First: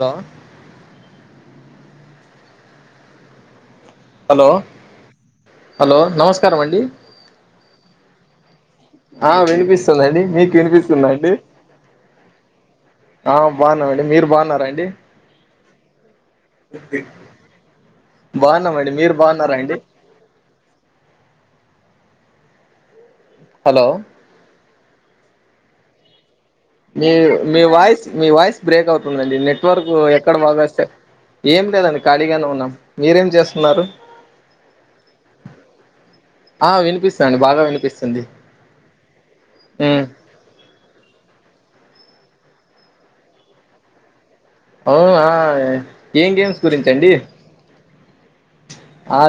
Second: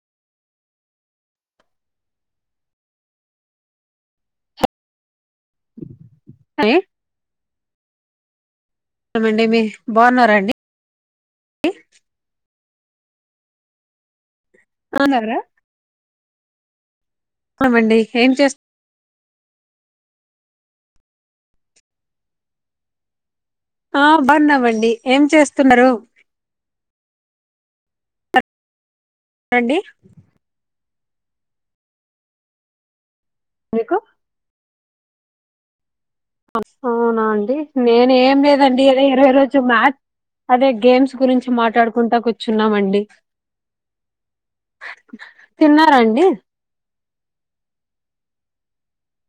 The hello hello నమస్కారం అండి ఆ ఏమండి మీ వినిపిస్తుందండి బాగున్నారండి మీక్ వినిపిస్తుందండి ఆ బాగున్నానండీ మీరు బాగున్నార బాగున్నారా ఏం చేస్త బాగున్నామండి మీరు బాగున్నారా అండి హలో ఆ బన్నామండి ఏం చేస్తున్నారు మీ మీ వాయిస్ మీ వాయిస్ బ్రేక్ అవుతుందండి రండి నెట్వర్క్ ఎక్కడ [unintelligible] ఏం లేదండి ఖాళీగానే ఉన్నాం మీరేం చేస్తున్నారు మీకు ఆ అవునా వినిపిస్తుందండి అండి బాగా నేన్ వినిపిస్తుంది ఏం లేదండి అదే ఇరవై రోజు మ్యా ఉమ్ అదే గేమ్స్ గురించి మాట్లాడుకుంటా కూర్చున్నామండి ఆవై తిన్నారండి ఏం గేమ్స్ గురించండి ఆ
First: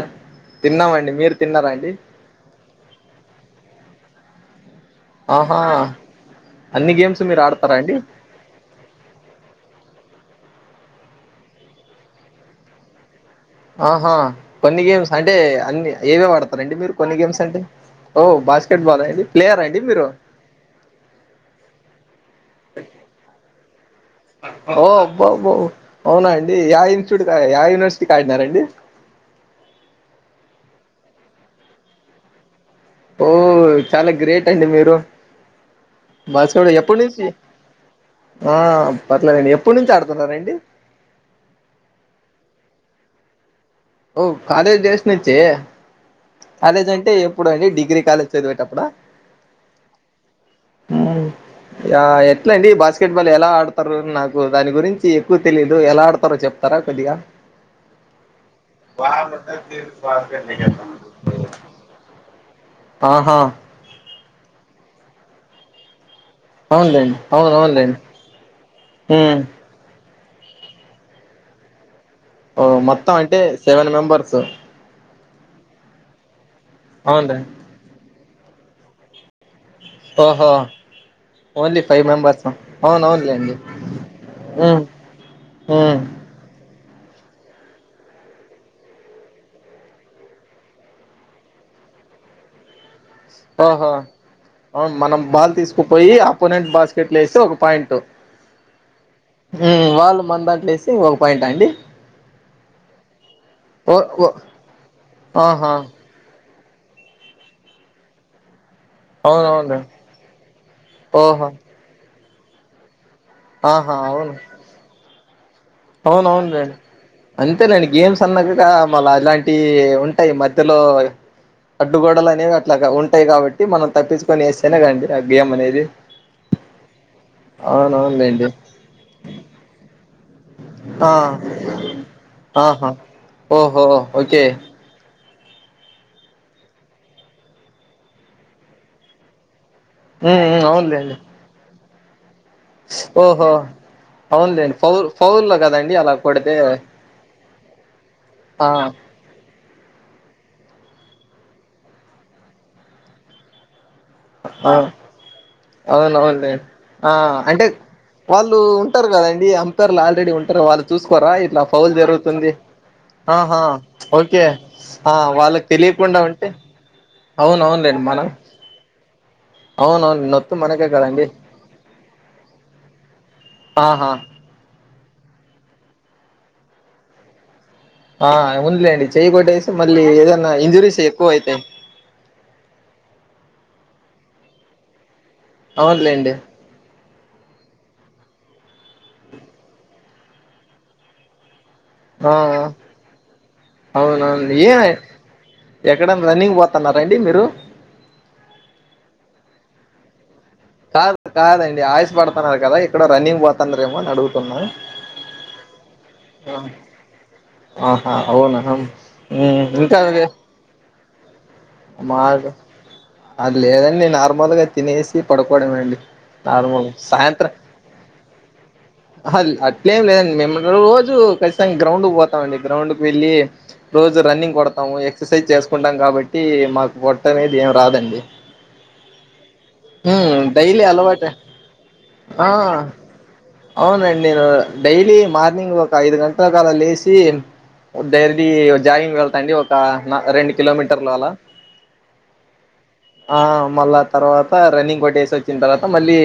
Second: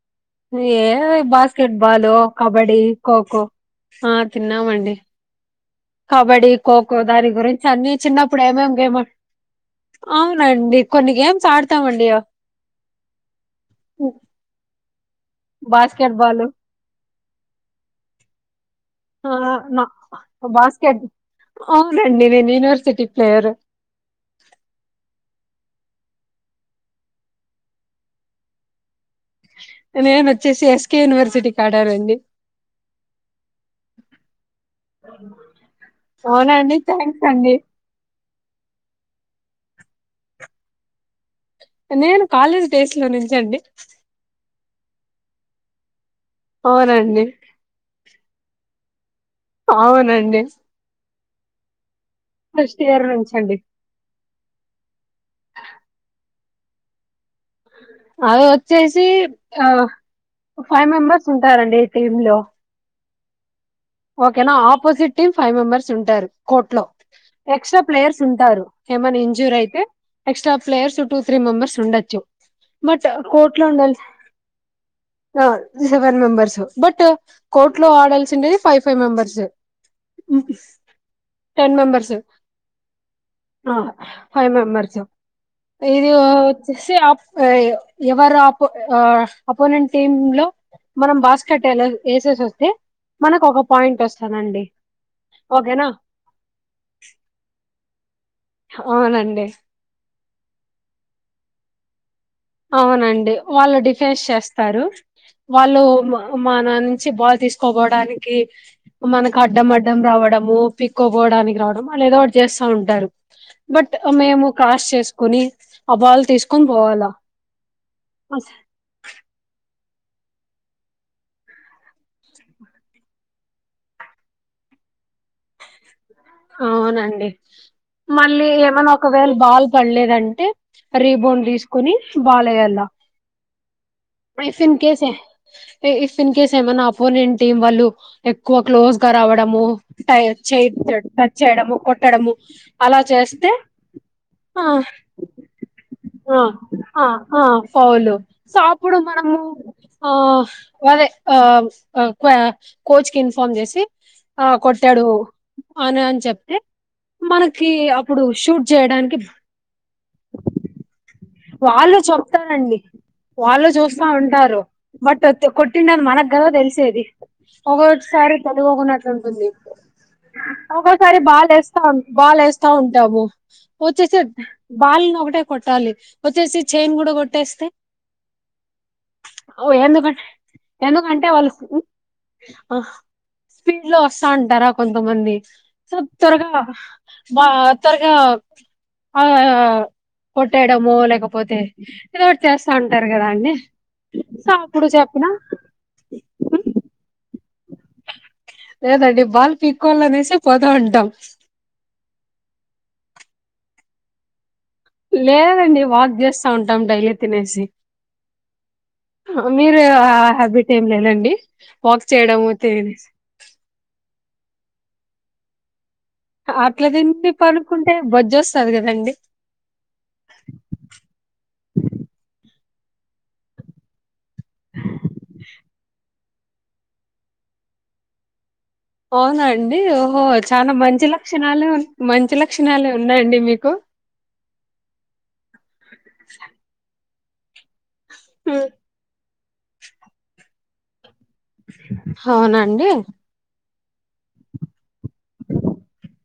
ఏ తిన్నామండి మీరు తిన్నారా అండి బాస్కెట్బాల్ లొ కబ్బడీ ఖోఖో ఆహా కబ్బాడి అన్ని ఖోఖో గేమ్స్ దాని మీరు గురించి ఆడతారా అన్ని అండి చిన్నప్పుడు ఏం ఏం గేమ్ అవునండి కొన్ని గేమ్స్ ఆడతామండి ఆహా కొన్ని గేమ్స్ అంటే అన్ని బాస్కెట్ ఏవే బాల్ వాడతారండి మీరు కొన్ని గేమ్స్ అంటే ఓ బాస్కెట్ బాల్ అండి అ ప్లేయరా అండి నా మీరు బాస్కెట్ అవునండి నేను యూనివర్సిటీ ప్లేయర్ ఓ అబ్బాబో అవునా అండి యా ఇన్స్టిట్యూట్ యా యూనివర్సిటీ ఆడినార్ అండి నేను వచ్చేసి ఎస్కే యూనివర్సిటీకి అడనంది ఓ చాలా గ్రేట్ అండి మీరు బసోడ అవునండి ఎప్పడి థ్యాంక్స్ నుంచి అండి ఆ పర్లేదండి ఎప్పుడు నుంచి ఆడుతున్నారండి నేను కాలేజ్ డేస్ లో నించండి ఓ కాలేజ్ డేస్ నించే కాలేజ్ అంటే అవునండి ఎప్పుడు అండి డిగ్రీ కాలేజ్ చెదివెటప్పుడా ఔనండి య ఎట్ల అండి ఇయర్ బాస్కెట్బాల్ నుంచి ఎలా అండి ఆడతరు నాక్ ఉవ్ దాని గురించి ఎక్కువ తెలీదు ఎలా ఆడతారో చెప్తారా కొద్దిగా అ ఒ చేసి ఆ ఫైవ్ మెంబర్స్ ఉంటారండి టీమ్ లో ఆహా ఓకెనా ఆపోజిట్ టీమ్ ఫైవ్ మెంబర్స్ ఉంటారు కోర్ట్ లో అవునులేండి అవును ఎక్స్ట్రా అవునులేండి ప్లేయర్స్ ఉంటారు ఎమన్నా ఉమ్ ఇంజూరీ అయితే extra players two three members ఉండొచ్చు ఓ బట్ మొత్తం అంటే కోర్ట్ లో సెవెన్ ఉండల్ మెంబర్స్ ఆ సెవెన్ మెంబర్స్ బట్ అవునులేండి కోర్ట్ లో ఆడల్ సుండేది ఫైవ్ ఫైవ్ మెంబర్స్ ఓహో ఓన్లీ ఫైవ్ మెంబర్స్ ఆ ఔనౌలెండి ఆ ఫైవ్ మ్ మెంబర్స్ ఇది ఓ చ్ ఇస్సి అప్ ఆ ఎవరాపో ఆ అప్ ఆ-అపోనెంట్ టీమ్ లో మనం బాస్కెట్ ఎలా ఏసేసొస్తే ఆహో అవున్ మనం బాల్ ఓకేనా తీసుకుపోయి అపోనెంట్ బాస్కెట్లేస్తే ఒక పాయింట్ ఔనండి మన్దాంట్లో ఏస్తే ఇంగోక పాయింట్ ఆ అండి అవునండి వాళ్ళు ఓ డిఫెన్స్ ఓ చేస్తారు ఆహా వాళ్ళు మ అ మననుంచి బాల్ తీసుకబోవడానికి అవునవునులే మనకడ్డమడ్డము రావడము ఓహో పిక్కోబోవడానికి రావడం అలా ఏదో ఒకటి చేస్తా ఉంటారు ఆహా బట్ అవును మేము క్రాస్ చేస్కోని ఆ బాల్ తీసుకొని పోవాలా అంతేలెండి గేమ్స్ అన్నాగా మల్లలాంటివి ఉంటాయి మధ్యలో అడ్డుగోడలనేవి అట్లాగా ఉంటాయి కాబట్టి మనం తప్పించుకొని ఏస్తేనే కాండి ఆ గేమ్ అనేది అవునండి మళ్ళీ అవునవునులేండి ఎమన్నా ఒకవేళ్ బాల్ పళ్ళేదంటే ఆ రీబౌండ్ తీసుకుని బాలెయల్ల ఆహా ఓహో ఓకే మైఫిన్ కైసే ఇ-ఇఫ్ ఇన్ కేస్ ఏమన్న అపోనెంట్ టీమ్ వాళ్ళు ఎక్కువ క్లోజ్ గా రావడము టై ఎ ఉమ్ చే ఉమ్ అవునులేండి టచ్ చేయడము కొట్టడము అలా చేస్తే ఓహో హా అవునులేండి ఫౌల్ ఫౌల్లో కదండి అలా ఆ కొడితే ఆ ఆ ఫౌలు ఆ సాప్ ప్పుడు మనము ఆ హ్ గదే ఆ అ క్వా కోచ్ కిన్ఫార్మ్ జేసి ఆ కొట్టాడు అని అని ఔనౌలేండి చెప్తే ఆ అంటే మనకి అప్పుడు వాళ్ళు షూట్ ఉంటారు చేయడానికి గదండి అంపైర్ లాల్ రే డి ఉంటరు వాళ్ వాళ్ళు చెప్పారండి ఆహా వాళ్ళు చూస్తా ఓకే ఉంటారు ఆ బట్ త్ వాళ్ళకి కొట్టిండని తెలియకుండా ఉంటే మనగ్గదా తెలిసేది అవునవునులేండి మనం ఒగొట్సారి తెలుగోగుంట అట్ల అవునవును నొత్తు మనకే ఒకోసారి కదండి బాల్ లెస్తా ఉన్ బాలెస్తా ఉంటాము ఆహా ఒచ్చేసి బాల్నొకటే కొట్టాలి ఒచ్చేసి చైన్ గుడా గొట్టేస్తే ఆ అవునులేండి చేయ్ కొట్టేసి మళ్ళీ ఎందుకంటే ఏదన్నా ఇంజురీస్ ఎక్కువైతాయ్ హా స్పీడ్ లో ఒస్తాఉంటారా కొంతమంది త్ అవునులేండి త్వరగా బా త్వరగా ఆ కొట్టేయడము లేకపోతే ఆ ఏదోటి చేస్తా ఉంటారు గదా అండి సో అప్పుడు చెప్పినా ఎక్కడన్న రన్నింగ్ బోతన్నారండి మీరు లేదండి బల్ పీక్కోవలనేసి కాదు కాదండి ఆయ్స్ బడతన్నారు కదా ఎక్కడో రన్నింగ్ బొతన్నారేమోనని అడుగుతున్నా లేదండి వాక్ జేస్తా ఉంటాం డైలీ తినేసి ఆహా అవునా హా మ్మ్ మీరె ఇంకా ఆ హ్యాబిట్ ఏం లేదండి వాక్ మా చేయడం త్ అది లేదంని నార్మల్గా తినేసి పడుకోవడమే అండి అట్ల తిని పడుకుంటే బొజ్జో ఆహా అట్లేం లేదండి మేము రోజు కచ్చితంగా గ్రౌండ్ పోతామండి గ్రౌండ్ కు వెళ్ళి రోజు రన్నింగ్ కొడతాము ఎక్సర్సైజ్ చేసుకుంటాం కాబ టి మాకు పొట్టనేది ఏం రాదండి ఔనా అండి ఓహో ఉమ్ చాలా డైలీ మంచి అలవాటే లక్షణాలే మంచి ఆ లక్షణాలే ఉన్నాయండీ మీకు అవునండి నేను డైలీ మార్నింగ్ ఒక ఐదు గంటల కల లేసి డైర్లీ జాగింగ్ వెల్ అండి ఒక నా రెండు కిలోమీటర్లు అలా హవునండి ఆ మళ్ళా తర్వాత రన్నింగ్ కొట్టేసి వచ్చిన తర్వాత మళ్ళీ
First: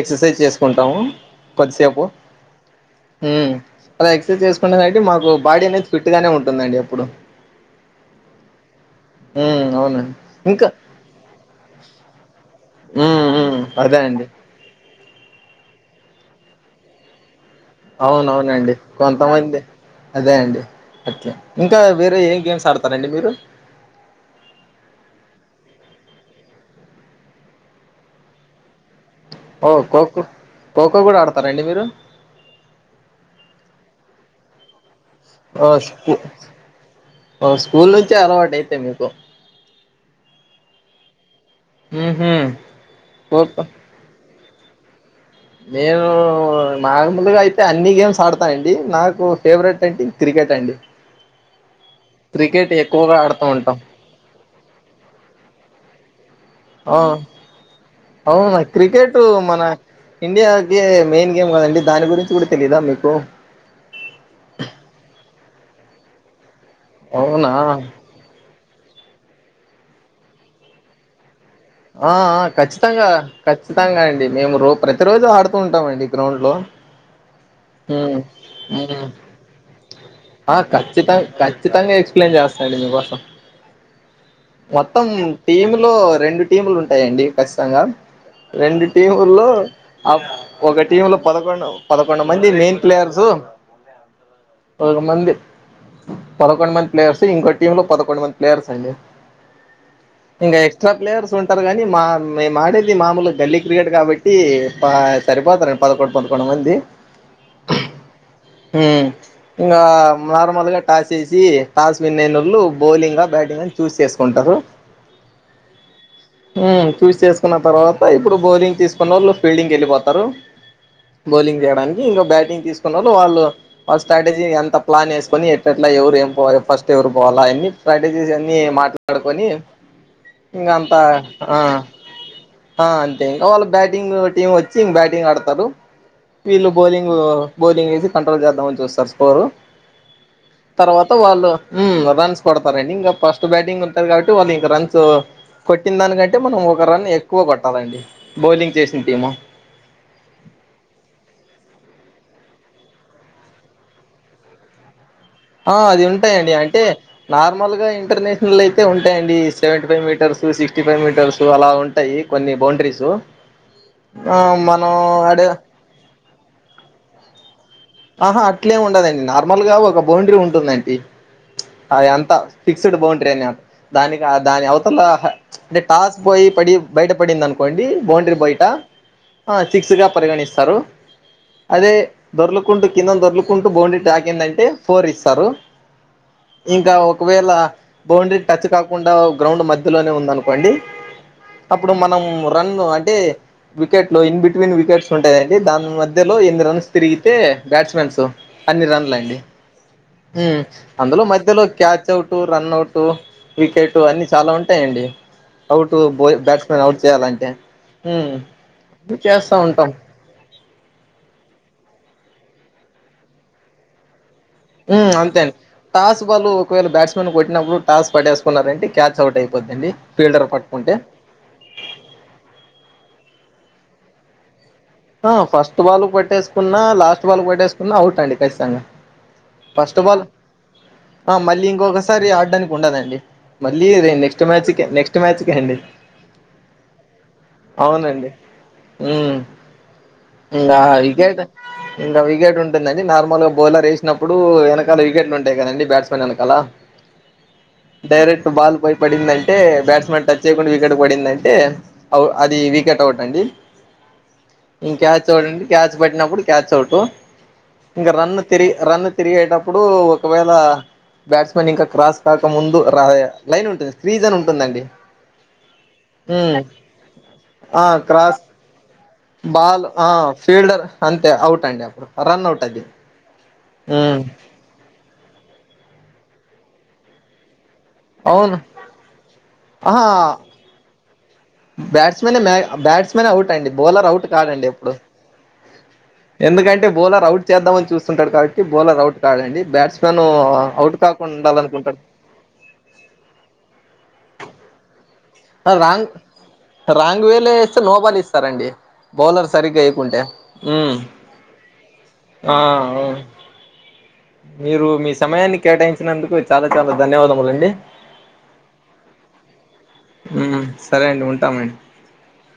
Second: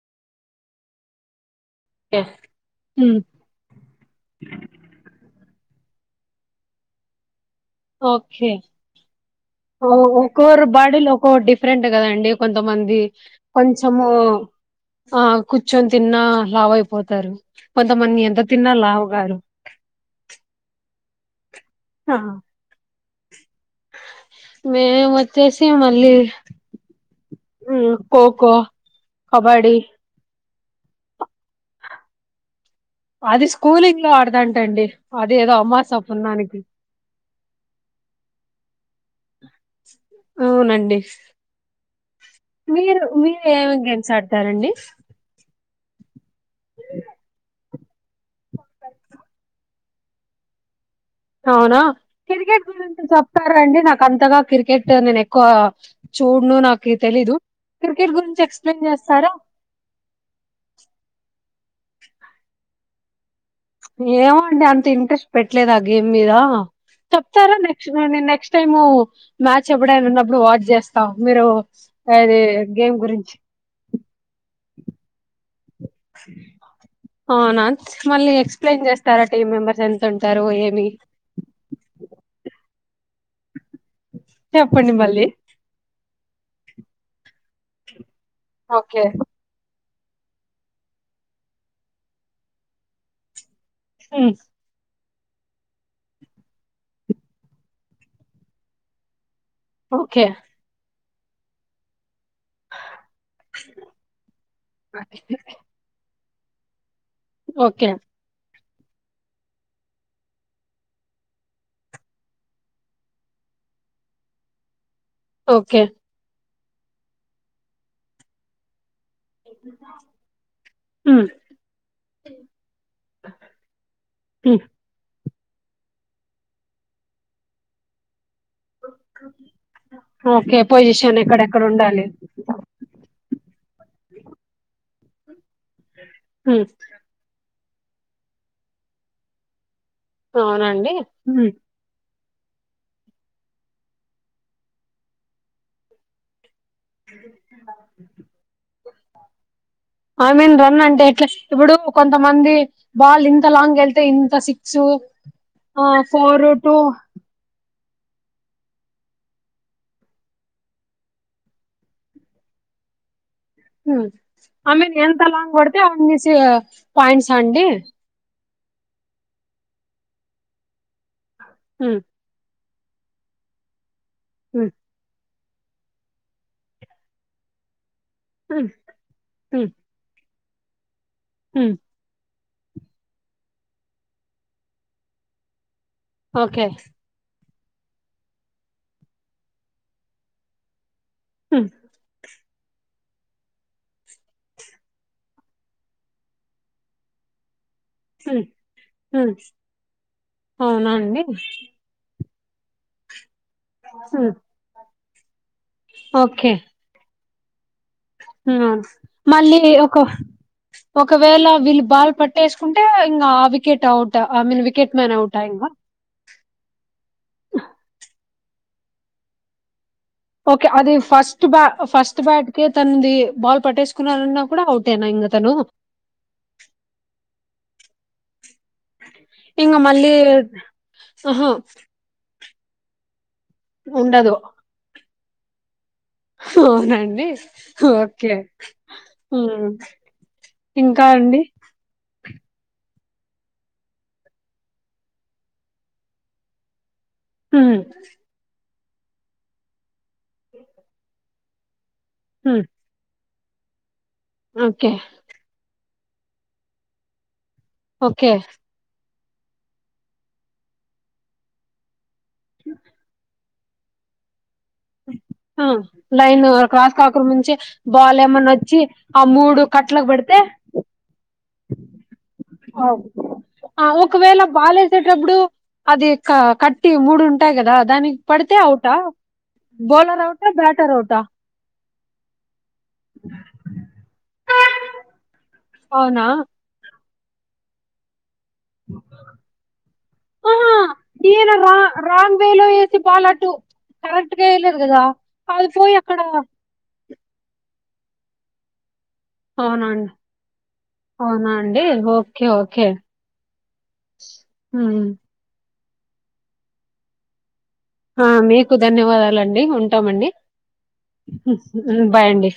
ఎక్సర్సైజ్ చేసుకుంటాము కొద్దిసేపు ఉమ్ అల ఎక్సర్సైజ్ చేసుకునేటి మాకు బాడీ అనేది ఫిట్ గానే ఉంటుందండి ఎప్పుడు ఓకే హ్మ్ అవును ఒక్కోరు ఇంకా బాడీలో ఒక్కో డిఫరెంట్ కదాండి కొంతమం ది హ్మ్ హ్మ్ అదే కొంచమూ అండి ఆ కూర్చొని తిన్నా లావయిపోతారు కొంతమంది ఎంత అవునవునండి తిన్నా లావు గారు కొంతమంది అదే అండి అట్లా ఇంకా అ వేరే ఏం గేమ్స్ ఆడతారండి మీరు మేమచ్చేసి మళ్ళీ ఊమ్ ఖో ఖో ఓ ఖోఖో ఖోఖో కూడా ఆడతారండి మీరు అది స్కూలింగ్ లో ఆడదంట అండి అది ఏదో ఓ అమాస స్కూ పున్నానికి ఓ స్కూల్ నుంచే అలవాటు అయితే మీ అవునండి ఊహూ మీరు మీరు ఖోఖో ఏమేమి గేమ్స్ ఆడతారండి నేను నార్మల్గా అయితే అన్ని గేమ్స్ ఆడతానండి నాకు ఫేవరెట్ ఏంటి క్రికెట్ అండి అవునా క్రికెట్ గురించి ఎక్కువగా ఆడుతూ ఉంటాం చెప్తారాండి నాకు అంతగా క్రికెట్ నేను ఎక్కువ చూడ్ను నాకి తెలిదు అవునా క్రికెట్ మన ఇండియాకే మెయిన్ ఏం కదండి దాని గురించి కూడా తెలీదా మీకు ఏమో అండి అంత ఇంట్రెస్ట్ పెట్టలేదు ఆ గేమ్ మీద అవునా చెప్తారా నెక్స్ట్ నె నెక్స్ట్ టైము మ్యాచ్ ఎప్పుడైనా ఉన్నప్పుడు వాచ్ చేస్తా మీరు ఆ అది ఆ గేమ్ ఖచ్చితంగా గురించి ఖచ్చితంగా అండి మేము రో ప్రతిరోజు ఆడు కుంటామండి గ్రౌండ్ లో అవునా ఊ మళ్ళీ ఊ ఎక్స్ప్లెయిన్ చేస్తారా టీమ్ మెంబర్స్ ఎంత ఉంటారు ఆ ఏమి ఖచ్చితంగా ఖచ్చితంగా ఎక్స్ప్లెయిన్ చేస్తాండి మీకోసం చెప్పండి మొత్తం మళ్ళీ టీమ్ లో రెండు టీములు ఉంటాయండి ఖచ్చితంగా రెండు ఓకే టీముల్లో అప్ ఒక టీమ్ లో పదకొండు పదకొండు మంది మెయిన్ ప్లేయర్సు ఉమ్ మంది పదకొండు మంది ప్లేయర్స్ ఇంకో టీమ్ లో పదకొండు మంది ప్లేయర్స్ అండి ఓకే ఇంగా ఎక్స్ట్రా ప్లేయర్స్ ఉంటారు కనీ మా మే మాడేది మామూలు గల్లీ క్రికెట్ కాబట్టి ప సరిపోతారండి పదకొండు పద కొండు మంది ఒకే ఊ ఇంకా నార్మల్గా టాసేసి టాస్ విన్నైనోళ్లు బౌలింగ్ బ్యాట్ చూస్ చేసుకుంటరు ఒకే చూస్ చేసుకున్న తర్వాత ఇప్పుడు బౌలింగ్ తీసుకున్నోళ్ళు ఫీల్డింగ్ కెళ్ళిపోతారు ఉమ్ బౌలింగ్ చేయడానికి ఇంకో బ్యాటింగ్ తీసుకున్నోళ్ళు వాళ్ళు వాళ్ళ స్ట్రాటజీ ఉమ్ ఎంత ప్లాన్ చే కాని ఎట్ల ఎట్లా ఎవరు ఏం పోవాలి ఫస్ట్ ఎవరు పోవాలా అవన్ని ప్రాక్టీస్ జేసి ఎ మాట్లాడుకొని ఇంగ అంత క్కరు ఉండాలి అంటే ఇంకా వాళ్ళ బ్యాటింగ్ టీమ్ వచ్చి బ్యాటింగ్ ఆడతారు ఉమ్ వీళ్ళు బౌలింగ్ బౌలింగ్ వేసి కంట్రోల్ చేద్దామని చూస్తారు స్కోరు అవునండి తర్వాత వాళ్ళు ఉమ్ మ్ రన్స్ కొడతారండి ఇంకా ఫస్ట్ బ్యాటింగ్ ఉంటది కాబట్టి వాళ్ళు ఇంక రన్స్ కొట్టిన దానికంటే మనం ఒక రన్ని ఎక్కువ కొట్టాలండి బౌలింగ్ చేసిన టీము ఐ మీన్ రన్ అంటే ఎట్లా ఇప్పుడు కొంత మంది బాల్ ఇంత లాంగ్ వెళ్తే ఇంత సిక్సు ఆ అది ఉంటాయండి అంటే నార్మల్ గా ఇంటర్నేషనల్ అయితే ఉంటాయండి seventy five metres sixty five metres అలా ఉంటాయి కొన్ని బౌండరీస్ హలో మ్ ఐ మీన్ ఎంతలాంగ్ కొడితే అన్నేసి పాయింట్స్ ఆ అండి ఆహా అట్లెం ఉండదండి నార్మల్ గా ఒక బౌండరీ ఉంటుందండి ఉమ్ అది అంతా ఫిక్స్డ్ బౌండ్రీ అని దానికి దాని ఉమ్ అవతల అంటే టాస్ పోయి పడి బయటపడింది అనుకోండి బౌండరీ బయట ఉమ్ ఉమ్ సిక్స్ గా పరిగణిస్తారు ఉమ్ అదే దొర్లు కుంటూ కింద దొర్లుకుంటూ బౌండరీ తాకిందంటే ఫోర్ ఇస్తారు ఓకే ఇంకా ఒకవేళ బౌండరీ టచ్ కాకుండా గ్రౌండ్ మధ్యలోనే ఉందనుకోండి ఉమ్ అప్పుడు మనం రన్ అంటే వికెట్ లో ఇన్ బిట్వీన్ వికెట్స్ ఉంటాయిండి దాని మధ్యలో ఎన్ని రన్స్ తిరిగి బ్యాట్స్మెన్స్ ఉమ్ అన్ని రన్లు ఉమ్ అండి మ్ అవునా అందులో అండి మధ్యలో catch out run out wicket అన్ని ఉమ్ చాలా ఉంటాయండి అవుట్ బ బ్యాట్స్మెన్ అవుట్ చేయాలంటే హ్మ్. హమ్ అన్నీ చేస్తా మళ్ళీ ఉంటాం. ఒక ఒకవేళ వీళ్ళు బాల్ పట్ వేసుకుంటే ఇంగ ఆ wicket out I mean wicket మ్ మ్యాన్ అంతే అవుటా అండి ఇంగా టాస్ బాల్ ఒకవేళ బ్యాట్స్మెన్ కొట్నప్పుడు టాస్ పట్టేసుకున్నారంటె క్యాచ్ అవుట్ అయిపోదండి ఓకే అది ఫస్ట్ బ ఫస్ట్ బ్యాట్ కి తనది బాల్ పట్టేసుకున్నారన్నా కూడా అవుట్ ఆ ఫస్ట్ బాల్ పట్టేసుకున్నా లాస్ట్ బాల్ పట్టేసుకున్నా అవుట్ అండి పట్టేసిన ఇంగ ఫస్ట్ మళ్ళీ బాల్ హ ఆహా మళ్ళీ ఇంకొకసారి ఆడటానికి ఉండదండి మళ్ళీ నెక్స్ట్ మ్యాచ్ కె నెక్స్ట్ మ్యాచ్కే అండి హా అవునండి ఓకే ఉమ్ ఇంగ వికెట్ ఇంకా వికెట్ ఉంటుందండి నార్మల్ గా బౌలర్ వేసినప్పుడు వెనకాల వికెట్లు ఉంటాయి కదండి బ్యాట్స్మెన్ వెనకాల హ్మ్ డైరెక్ట్ బాల్ పోయి పడిందంటే బ్యాట్స్మెన్ టచ్ చేయకుండా వికెట్ పడిందంటే అవు అది హ్మ్ వికెట్ అవుట్ అండి ఓకే ఇంక క్యాచ్ అవుట్ క్యాచ్ పట్టినప్పుడు క్యాచ్ అవుట్ ఇంకా ఓకే రన్ను తిరిగి రన్ను తిరిగేటప్పుడు ఒకవేళ బ్యాట్స్మెన్ ఇంకా క్రాస్ కాక ముందు రా లైన్ ఉంటంది ఫ్రీజ్ అని ఉంటు లైన్ ఉమ్ క్రాస్ కాక ముంచే ఆ బాల్ క్రాస్ ఏమన్నా వచ్చి అ బాల్ ఆ ఫీల్డర్ అంతే అవుట్ అండి అప్పుడు రన్ అవుట్ అది అఓ ఉమ్ ఒకవేళ బాలేసేటప్పుడు అది కట్టి మూడు ఉంటాయి గదా దానికి పడితే అవును అవుట బౌలర్ అవుటా బ్యాటర్ అవుటా బ్యాట్స్మనే మె బ్యాట్స్మెనే అవుట్ అండి. బౌలర్ అవుట్ కాడండి ఎప్పుడు. అవునా ఎందుకంటే బౌలర్ అవుట్ చేద్దామని చూస్తుంటాడు కా కి బౌలర్ అవుట్ కాడండి బ్యాట్స్ మెన్ ఆహా అవుట్ కాకుండా ఈయన రా ఉండాలనుకుంటాడు. రాంగ్ ఇంకేయలేదు గదా అయిపోయి రాంగ్ అక్కడ రాంగ్ వే లో వేస్తే నోబాల్‌ ఇస్తారండి బౌలర్ సరిగ్గా అవునా అండి యేయకుంటే మ్ అవునా అండి ఓకే ఆహ్ ఓకే ఆ మీరు ఉమ్. మీ సమయాన్ని కేటాయించినందుకు చాలా చాలా ధన్యవాదములండి ఆహ్ మీకు ధన్యవాదాలండి. టామండి ఉమ్ సరే అండి ఉంటామండి బాయ్ అండి